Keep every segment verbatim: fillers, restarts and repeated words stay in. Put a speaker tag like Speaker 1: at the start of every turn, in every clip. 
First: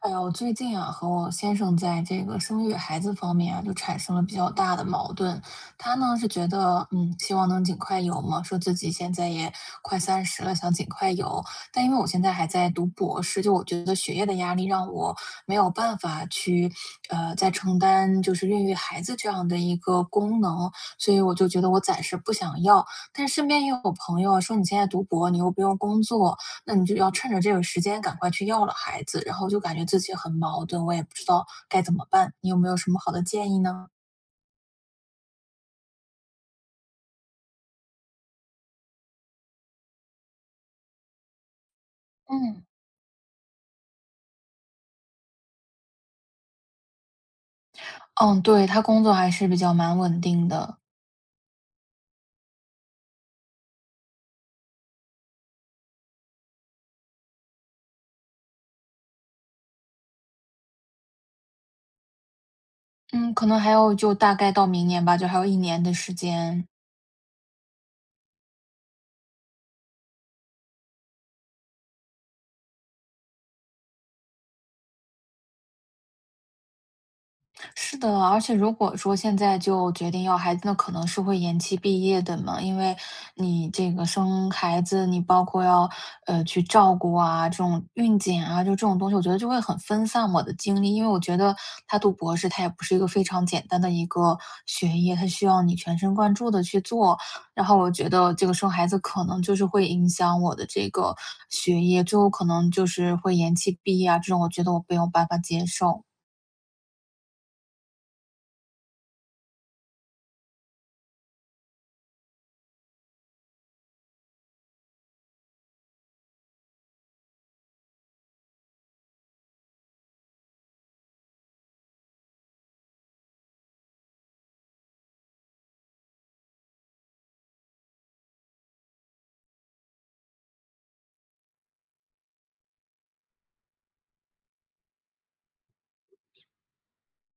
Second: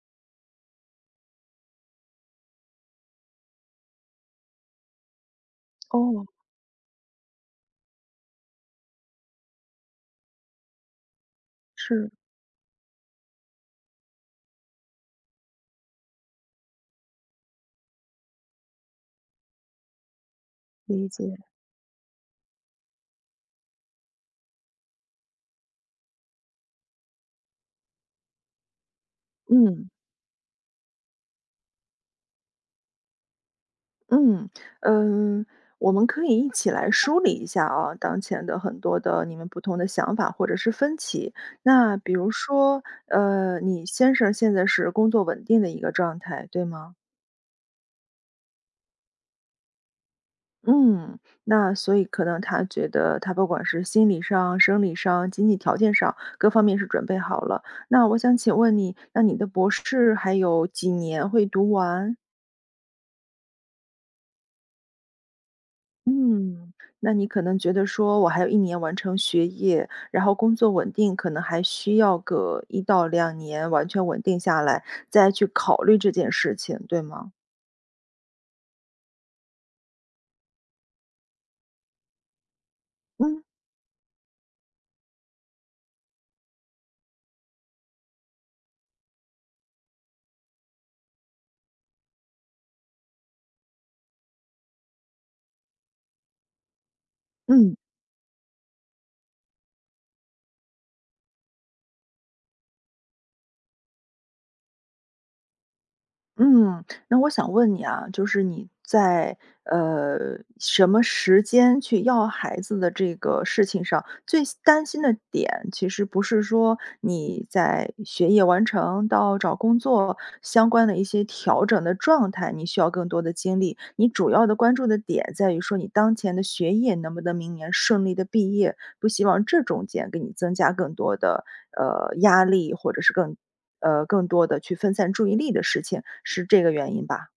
Speaker 1: 哎呀，我最近啊，和我先生在这个生育孩子方面啊，就产生了比较大的矛盾。他呢
Speaker 2: 哦，
Speaker 1: 是觉得，嗯，希望能尽快有嘛，说自己现在也快三十了，想尽快有。但因为我
Speaker 2: 是，
Speaker 1: 现在还在读博士，就我觉得学业的压力让我没有办法去，呃，再承担就是孕育孩子这样的一个功能，
Speaker 2: 理
Speaker 1: 所以我
Speaker 2: 解。
Speaker 1: 就觉得我暂时不想要。但身边也有朋友啊说，你现在读博，你又不用工作，那你就要趁着这个时间赶快去要了孩子，然后就感觉
Speaker 2: 嗯，
Speaker 1: 自己很矛盾，我也不知道该怎么办，你有没有什么好的建议呢？
Speaker 2: 嗯，嗯，我们可以一起来梳理一下啊，当前的很多的你们不同的想法或者是分歧。那比如
Speaker 1: 嗯，
Speaker 2: 说，呃，你先生现在是工作稳定的一个状态，对吗？
Speaker 1: 嗯，对，他工作还是比较蛮稳定的。
Speaker 2: 嗯，那所以可能他觉得他不管是心理上、生理上、经济条件上各方面是准备好了。那我想请问你，那你的博士还有几年会读完？
Speaker 1: 嗯，可能还有就大概到明年吧，就还有一年的时间。
Speaker 2: 嗯，那你可能觉得说我还有一年完成学业，然后工作稳定，可能还需要个一到两年完全稳定下来，再去考虑这件事情，对吗？
Speaker 1: 是的，而且如果说现在就决定要孩子，那可能是会延期毕业的嘛，因为
Speaker 2: 嗯，
Speaker 1: 你这个生孩子，你包括要呃去照顾啊，这种孕检啊，就这种东西，我觉得就会很分散我的精力，因为我觉得他读博士，他也不是一个非常简单的一个学业，他需要你全神贯注的去做。然
Speaker 2: 嗯。
Speaker 1: 后我觉得这个生孩子可能就是会影响我的这个学业，最后可能就是会延期毕业啊，这种我觉得我没有办法接受。
Speaker 2: 嗯，那我想问你啊，就是你在呃什么时间去要孩子的这个事情上，最担心的点其实不是说你在学业完成到找工作相关的一些调整的状态，你需要更多的精力。你主要的关注的点在于说你当前的学业能不能明年顺利的毕业，不希望这中间给你增加更多的呃压力，或者是更呃，更多的去分散注意力的事情，是这个原因吧？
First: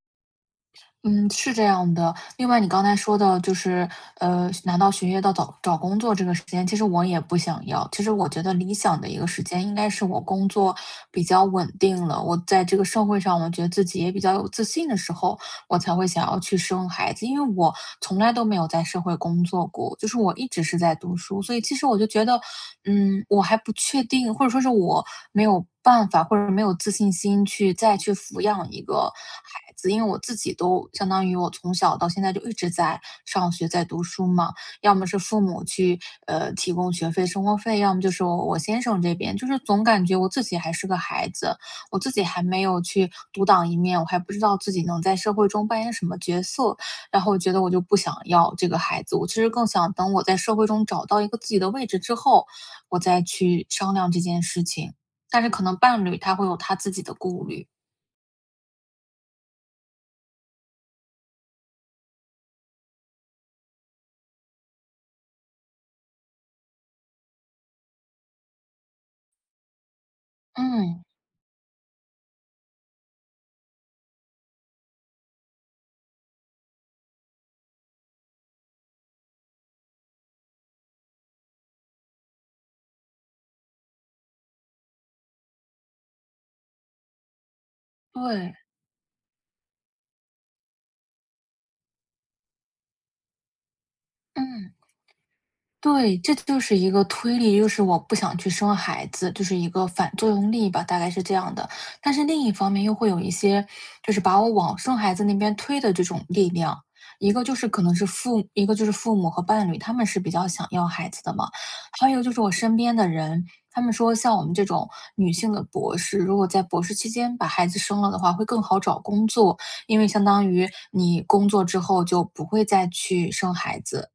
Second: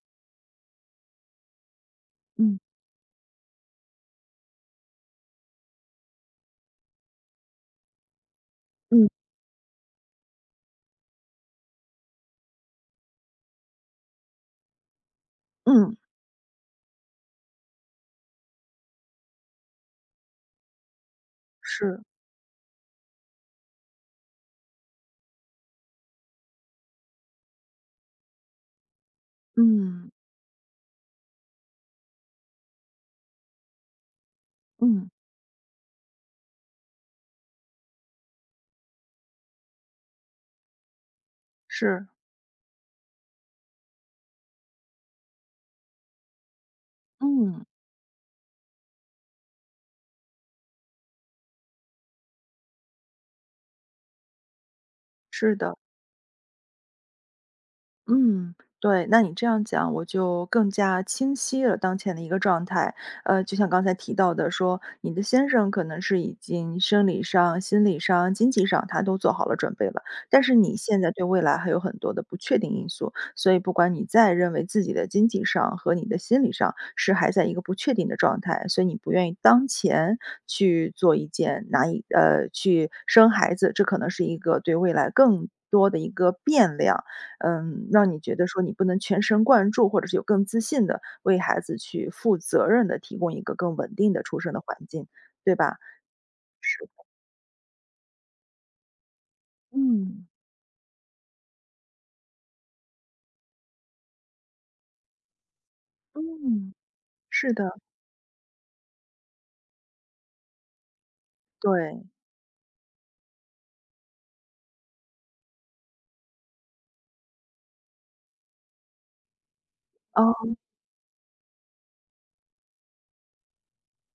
Speaker 1: 嗯，是这样的。另
Speaker 2: 嗯，
Speaker 1: 外，你刚才说的就是，呃，拿到学业到找找工作这个时间，其实我也不想要。其实我觉得理想
Speaker 2: 嗯。
Speaker 1: 的一个时间，应该是我工作比较稳定了，我在这个社会上，我觉得自己也比较有自信的时候，我
Speaker 2: 嗯，
Speaker 1: 才会想要去生孩子。因为我从来都没有在社会工作过，就是我一直是在读书，所以其实我
Speaker 2: 是，
Speaker 1: 就觉得，嗯，我还不确定，或者说是我没有办法，或者没有自信心去再去抚养一个孩子，因
Speaker 2: 嗯，
Speaker 1: 为我自己都相当于我从小到现在就一直在上学，在读书嘛，要么
Speaker 2: 嗯，
Speaker 1: 是父母去呃提供学费、生活费，要么就是我我先生这边，就是总感觉我自己还是个孩子，我
Speaker 2: 是，
Speaker 1: 自己还没有去独当一面，我还不知道自己能在社会中扮演什么角色，然后我觉得
Speaker 2: 嗯，
Speaker 1: 我就不想要这个孩子，我其实更想等我在社会中找到一个自己的位置之后，我再去商量这件事情。但是
Speaker 2: 是
Speaker 1: 可能
Speaker 2: 的。
Speaker 1: 伴侣他会有他自己的顾虑。
Speaker 2: 嗯，对，那你这样讲，我就更加清晰了当前的一个状态。呃，就像刚才提到的说，你的先生可能是已经生理上、心理上、经济上，他都做好了准备了，但是你现
Speaker 1: 嗯，
Speaker 2: 在对未来还有很多的不确定因素，所以不管你再认为自己的经济上和你的心理上是还在一个不确定的状态，所以你不愿意当前去做一件难以呃去生孩子，这可能是一个对未来更多的一个变量。嗯，让你觉得
Speaker 1: 对，
Speaker 2: 说你不能全神贯注，或者是有更自信的为孩子去负责任的提供一个更稳定的出生的
Speaker 1: 嗯。
Speaker 2: 环境，对吧？
Speaker 1: 对，这就是
Speaker 2: 是。
Speaker 1: 一个推力，就是我不想去生孩子，就是一个反
Speaker 2: 嗯，
Speaker 1: 作用力吧，大概是这样的。但是另一方面又会有一些，就是把我往生孩子那边推的这种力
Speaker 2: 嗯，
Speaker 1: 量。一个
Speaker 2: 是
Speaker 1: 就是
Speaker 2: 的，
Speaker 1: 可能是父一个就是父母和伴侣，他们是比较想要孩子的嘛。
Speaker 2: 对，
Speaker 1: 还有一个就是我身边的人，他们说像我们这种女性的博士，如果在博士期间把孩子生了的话，会更好找工作，因为相当
Speaker 2: 哦，
Speaker 1: 于你工作之后就不会再去生孩子。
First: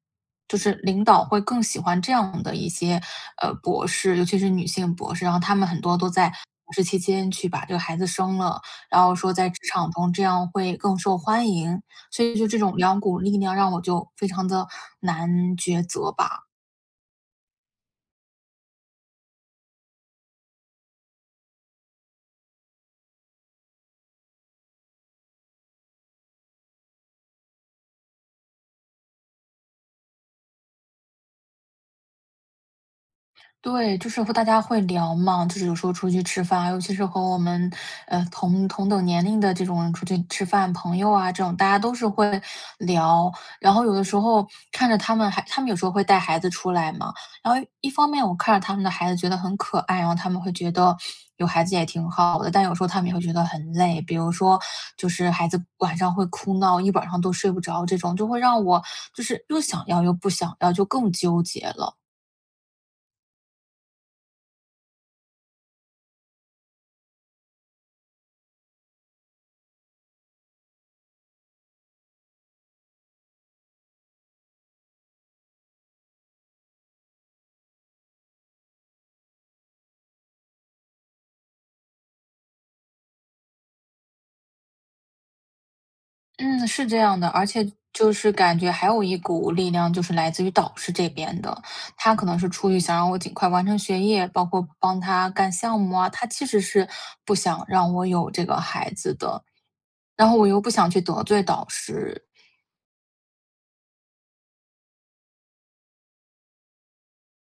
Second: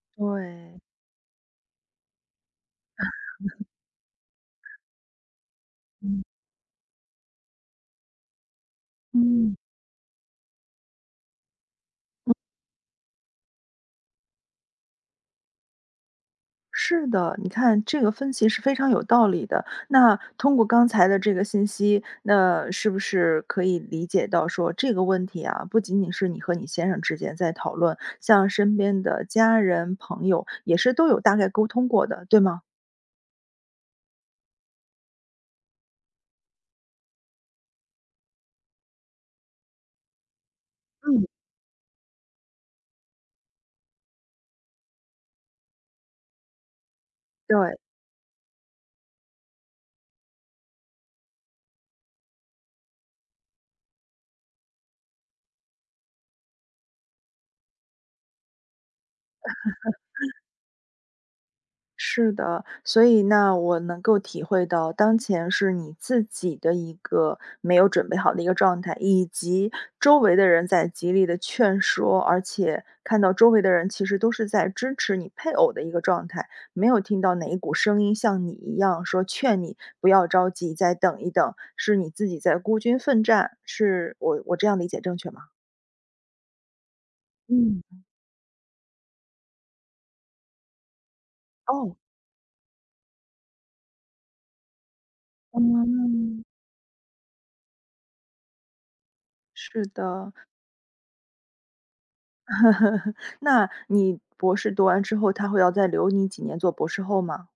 Speaker 1: 就是
Speaker 2: 对。
Speaker 1: 领导会更喜欢这样的一些，呃，博士，尤其是女性博士，然后他们很多都
Speaker 2: 嗯，
Speaker 1: 在博士期间去把这个孩子生了，然后说在
Speaker 2: 嗯。
Speaker 1: 职场中这样会更受欢迎。所以就这种两股力量让我就非常的难抉择吧。
Speaker 2: 是的，你看这个分析是非常有道理的。那通过刚才的这个信息，那是不是可以理解到说这个问题啊，不仅仅是你和你先生之间在讨论，像身边的家人、朋友也是都有大概沟通过的，对吗？
Speaker 1: 对，就是和大家会聊嘛，就是有时候出去吃饭，尤其是和我们呃同同等年龄的这种人出去吃饭，朋友
Speaker 2: 嗯。
Speaker 1: 啊这种，大家都是会聊。然后有的时候看着他们还，他们有时候会带孩子出来嘛。然后
Speaker 2: 对。
Speaker 1: 一方面我看着他们的孩子觉得很可爱，然后他们会觉得有孩子也挺好的，但有时候他们也会觉得很累，比如说就是孩子晚上会哭闹，一晚上都睡不着，这种就会让我就是又想要又不想要，就更纠结了。
Speaker 2: 是的，所以那我能够体会到，当前是你自己的一个没有准备好的一个状态，以及周围的人在极力的劝说，而且看到周围的人其实都是在支持你配偶的一个状态，没有听到哪一股声音像你一样说劝你不要着急，再等一等，是你自己在孤军奋战，是我我这样理解正确吗？
Speaker 1: 嗯，是这样的，而且
Speaker 2: 嗯，
Speaker 1: 就是感觉还有一股力量，就是来自于导师这边的。
Speaker 2: 哦，
Speaker 1: 他可能是出于想让我尽快完成学业，包括帮他干项目啊，他
Speaker 2: 嗯。
Speaker 1: 其实是不想让我有这个孩子的。
Speaker 2: 是
Speaker 1: 然
Speaker 2: 的。
Speaker 1: 后我又不想去得罪导师。
Speaker 2: 呵呵呵，那你博士读完之后，他会要再留你几年做博士后吗？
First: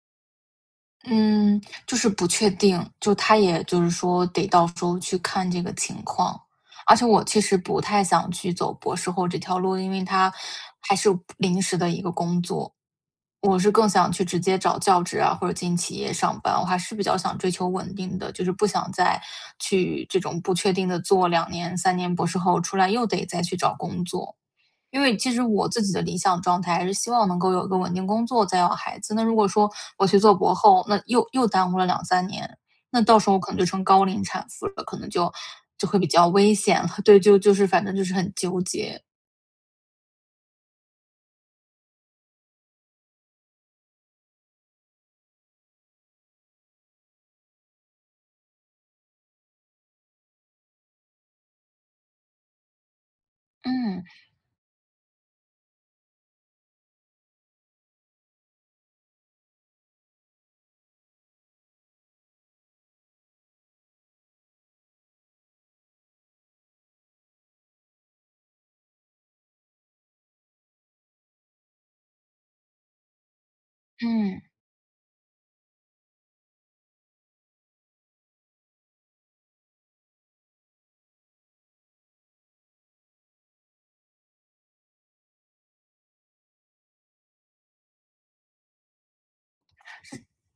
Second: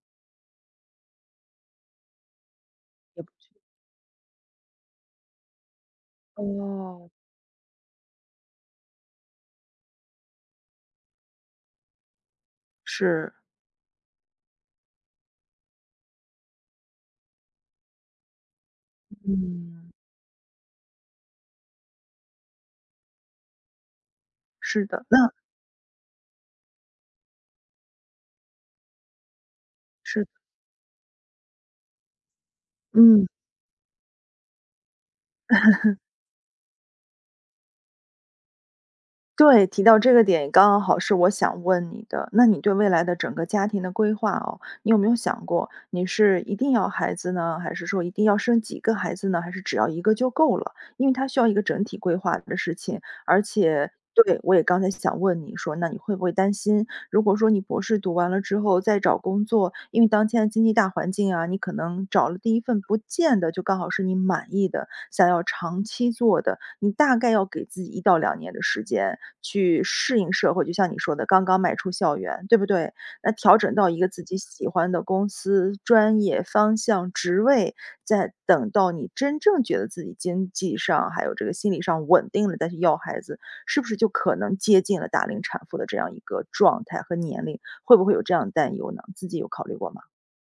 Speaker 1: 嗯，就是不确定，就
Speaker 2: 也不
Speaker 1: 他也就是说得到时候去看这个情况。而且
Speaker 2: 哦。
Speaker 1: 我其实不太想去走博士后这条路，因为他还是临时的一个工作。
Speaker 2: 是，
Speaker 1: 我是更想去直接找教职啊，或者进企业上班，我还是比较想追求稳定的，就是不想再
Speaker 2: 嗯。
Speaker 1: 去这种不确定的做两年、三年博士后出来又得再去找工作。
Speaker 2: 是
Speaker 1: 因
Speaker 2: 的，
Speaker 1: 为
Speaker 2: 那
Speaker 1: 其实我自己的理想状态还是希望能够有一个稳定工作，再要孩子。那如果说我去
Speaker 2: 是
Speaker 1: 做博后，那又又耽误了两三年，那到
Speaker 2: 嗯，
Speaker 1: 时候我可能就成高龄产妇了，可能就就会比较危险了。对，就就是反正就是很纠结。
Speaker 2: 对，提到这个点刚刚好是我想问你的。那你对未来的整个家庭的规划哦，你有没有想过，你是一定要孩子呢？还是说一定要生几个孩子呢？还是只要一个就够了？因为他需要一个整体规划的事情，而且
Speaker 1: 嗯，
Speaker 2: 对，我也刚才想问你说，那你会不会担心如果说你博士读完了之后再找工作，因为当前的经济大环境啊，你可能找了第一份不见得就刚好是你满意的，想要长期做的，你大概要给自己一到两年的时间去适应社会。就像你说的，刚刚迈出校园，对不对？那调整到一个自己
Speaker 1: 嗯。
Speaker 2: 喜欢的公司、专业方向、职位，再等到你真正觉得自己经济上还有这个心理上稳定了，再去要孩子。是不是就可能接近了大龄产妇的这样一个状态和年龄？会不会有这样的担忧呢？自己有考虑过吗？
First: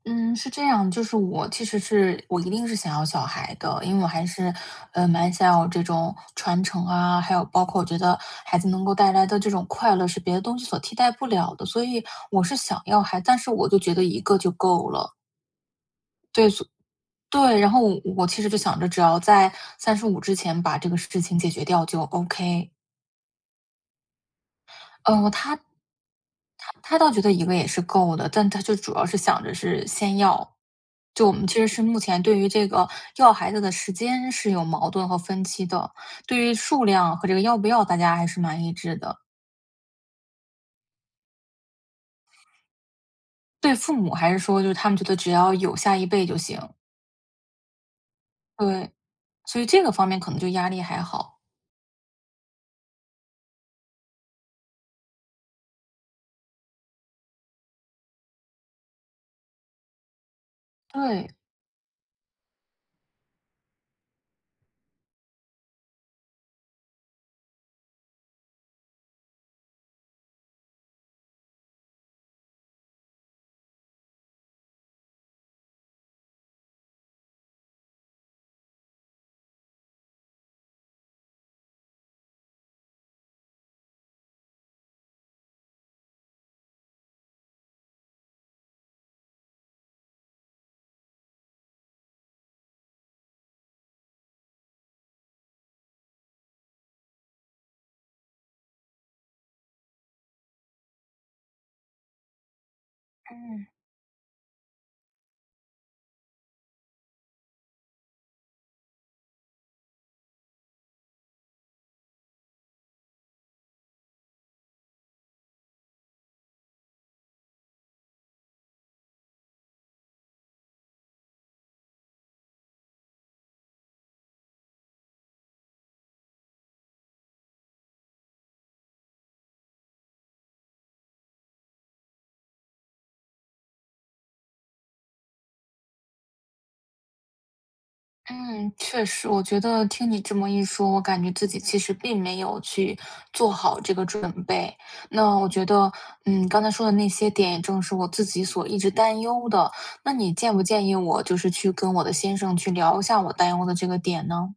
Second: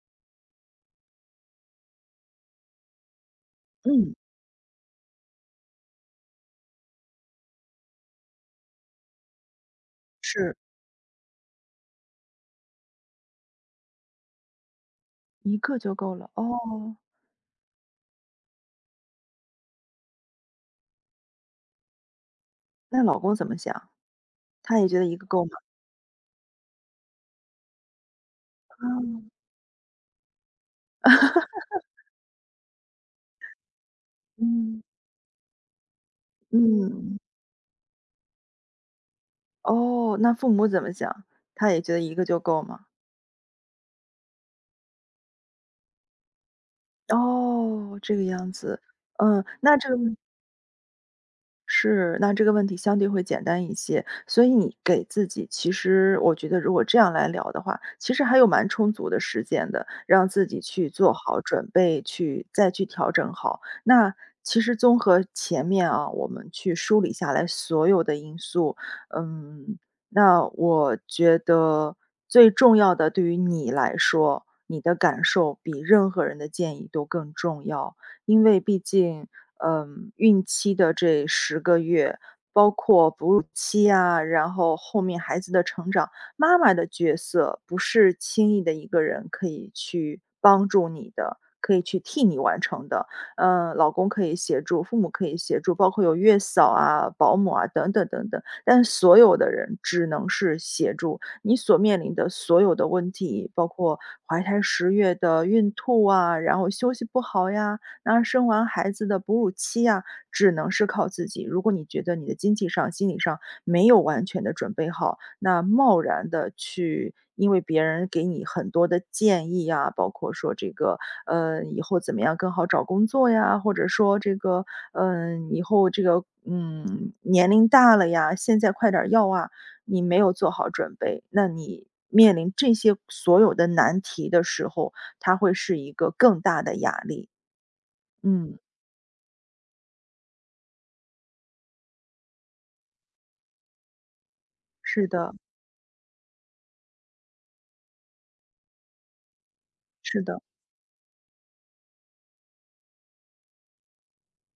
Speaker 1: 嗯，是这样，就是我其实是我一定是想要小孩的，因为我
Speaker 2: 嗯，
Speaker 1: 还是，呃，蛮想要这种传承啊，还有包括我觉得孩子能够带来的这种快乐是别的
Speaker 2: 是。
Speaker 1: 东西所替代不了的，所以我是想要孩但是我就觉得一个就够了。
Speaker 2: 一个就够了，
Speaker 1: 对，所
Speaker 2: 哦，
Speaker 1: 对，然后我我其实就想着只要在三十五之前把这个事情解决掉就 OK。
Speaker 2: 那老公怎么想？他也觉得一个
Speaker 1: 呃，
Speaker 2: 够吗？
Speaker 1: 他他倒觉得一个也是够的，但他就
Speaker 2: 啊，
Speaker 1: 主要是想着是先要。就我们其实是目前对于这个要孩子的时间是有
Speaker 2: 嗯，
Speaker 1: 矛盾和分歧的，对于数量
Speaker 2: 嗯，
Speaker 1: 和这个要不要，大家还是蛮一致的。
Speaker 2: 哦，那父母怎么想？他也觉得一个就够吗？
Speaker 1: 对父母还是说，就是他们觉得只要有下一辈就行。
Speaker 2: 哦，这个样子，
Speaker 1: 对，
Speaker 2: 嗯，
Speaker 1: 所以
Speaker 2: 那
Speaker 1: 这
Speaker 2: 这
Speaker 1: 个
Speaker 2: 个
Speaker 1: 方面可能就压力还好。
Speaker 2: 是，那这个问题相对会简单一些，所以你给自己，其实我觉得如果这样来聊的话，其实还有蛮充足的时间的，让自己去做
Speaker 1: 对，
Speaker 2: 好准备，去再去调整好。那其实综合前面啊，我们去梳理下来所有的因素，嗯，那我觉得最重要的，对于你来说，你的感受比任何人的建议都更重要。因为毕竟，嗯，孕期的这十个月，包括哺乳期啊，然后后面孩子的成长，妈妈的角色不是轻易的一个人可以去帮助你的，可以去替你完成的。嗯，老公可以协助，父母可以协助，包括有月嫂啊、保姆啊等等等等，但所有的人只能是协助。你所面临的所有的问题，包
Speaker 1: 嗯。
Speaker 2: 括怀胎十月的孕吐啊，然后休息不好呀，然而生完孩子的哺乳期呀，只能是靠自己。如果你觉得你的经济上、心理上没有完全的准备好，那贸然的去因为别人给你很多的建议呀，包括说这个，呃，以后怎么样更好找工作呀，或者说这个，嗯，以后这个，嗯，年龄大了呀，现在快点儿要啊，你没有做好准备，那你面临这些所有的难题的时候，它会是一个更大的压力，嗯。
Speaker 1: 嗯，确实，我觉得听你这么一说，我感觉自己其实并没有去做好这个准备。
Speaker 2: 是
Speaker 1: 那
Speaker 2: 的，
Speaker 1: 我觉得，嗯，刚才说的那些点，也正是我自己所一直担忧的。那
Speaker 2: 是
Speaker 1: 你
Speaker 2: 的，
Speaker 1: 建不建议我，就是去跟我的先生去聊一下我担忧的这个点呢？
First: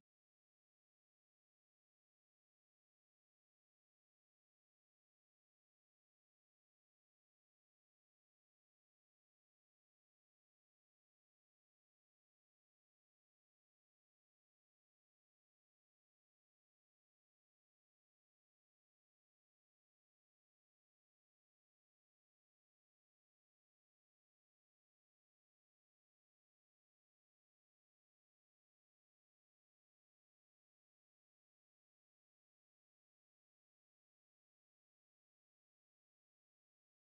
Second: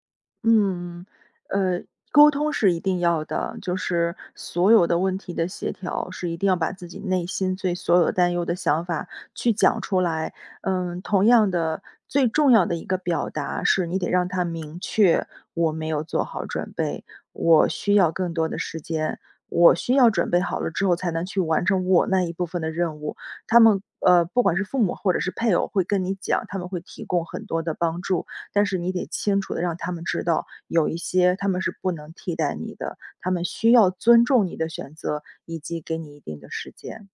Speaker 2: 嗯，呃，沟通是一定要的，就是所有的问题的协调是一定要把自己内心最所有担忧的想法去讲出来。嗯，同样的，最重要的一个表达是你得让他明确，我没有做好准备，我需要更多的时间。我需要准备好了之后，才能去完成我那一部分的任务。他们呃，不管是父母或者是配偶，会跟你讲，他们会提供很多的帮助，但是你得清楚的让他们知道，有一些他们是不能替代你的，他们需要尊重你的选择，以及给你一定的时间，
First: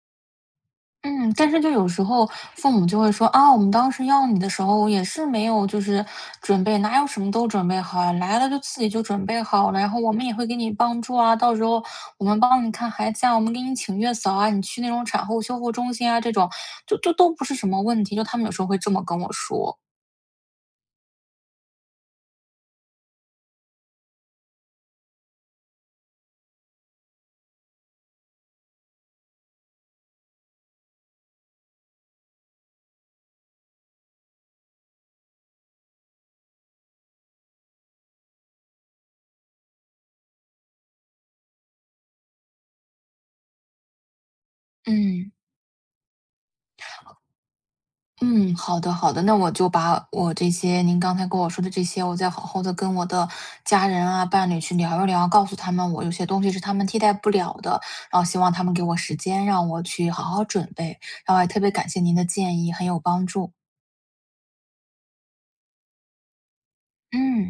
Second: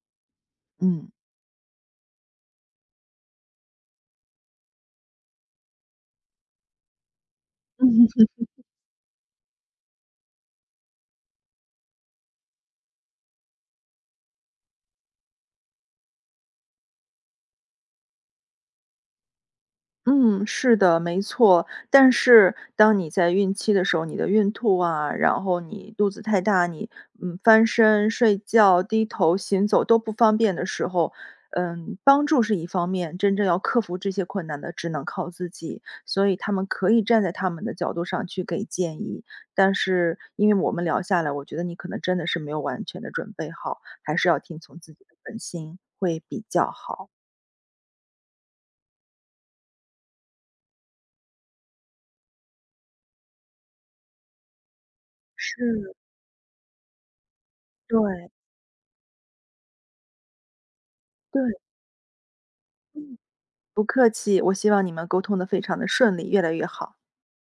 Speaker 2: 嗯。
Speaker 1: 嗯，但是就有时候父母就会说：“啊，我们当时要你的时候也是没有就是准备，哪有什么都准备好啊，来了就自己就准备好了，然后我们也会给你帮助啊，到时候我们帮你看孩子啊，我们给你请月嫂啊，你去那种产后修复中心啊，这种就就都不是什么问题。”就他们有时候会这么跟我说。
Speaker 2: 嗯，是的，没错。但是当你在孕期的时候，你的孕吐啊，然后你肚子太大，你嗯翻身、睡觉、低头、行走都不方便的时候，嗯，帮助是一方面，真正要克服这些困难的，只能靠自己。所以他们可以站在他们的角度上去给建议，但是因为我们聊下来，我觉得你可能真的是没有完全的准备好，还是要听从自己的
Speaker 1: 嗯。
Speaker 2: 本心会比较好。
Speaker 1: 嗯，好的好的，那我就把我这些您刚才跟我说的这些，我再好好的跟我的家人啊、伴侣去聊一聊，告诉他们
Speaker 2: 是，
Speaker 1: 我有些东西是他们替代不了的，然后
Speaker 2: 对
Speaker 1: 希望他们给我时间，让我去好好准备。然后也
Speaker 2: 对，
Speaker 1: 特别感谢您的建议，很有
Speaker 2: 嗯。
Speaker 1: 帮助。
Speaker 2: 不客气，我希望你们沟通的非常的顺利，越来越好。
Speaker 1: 嗯。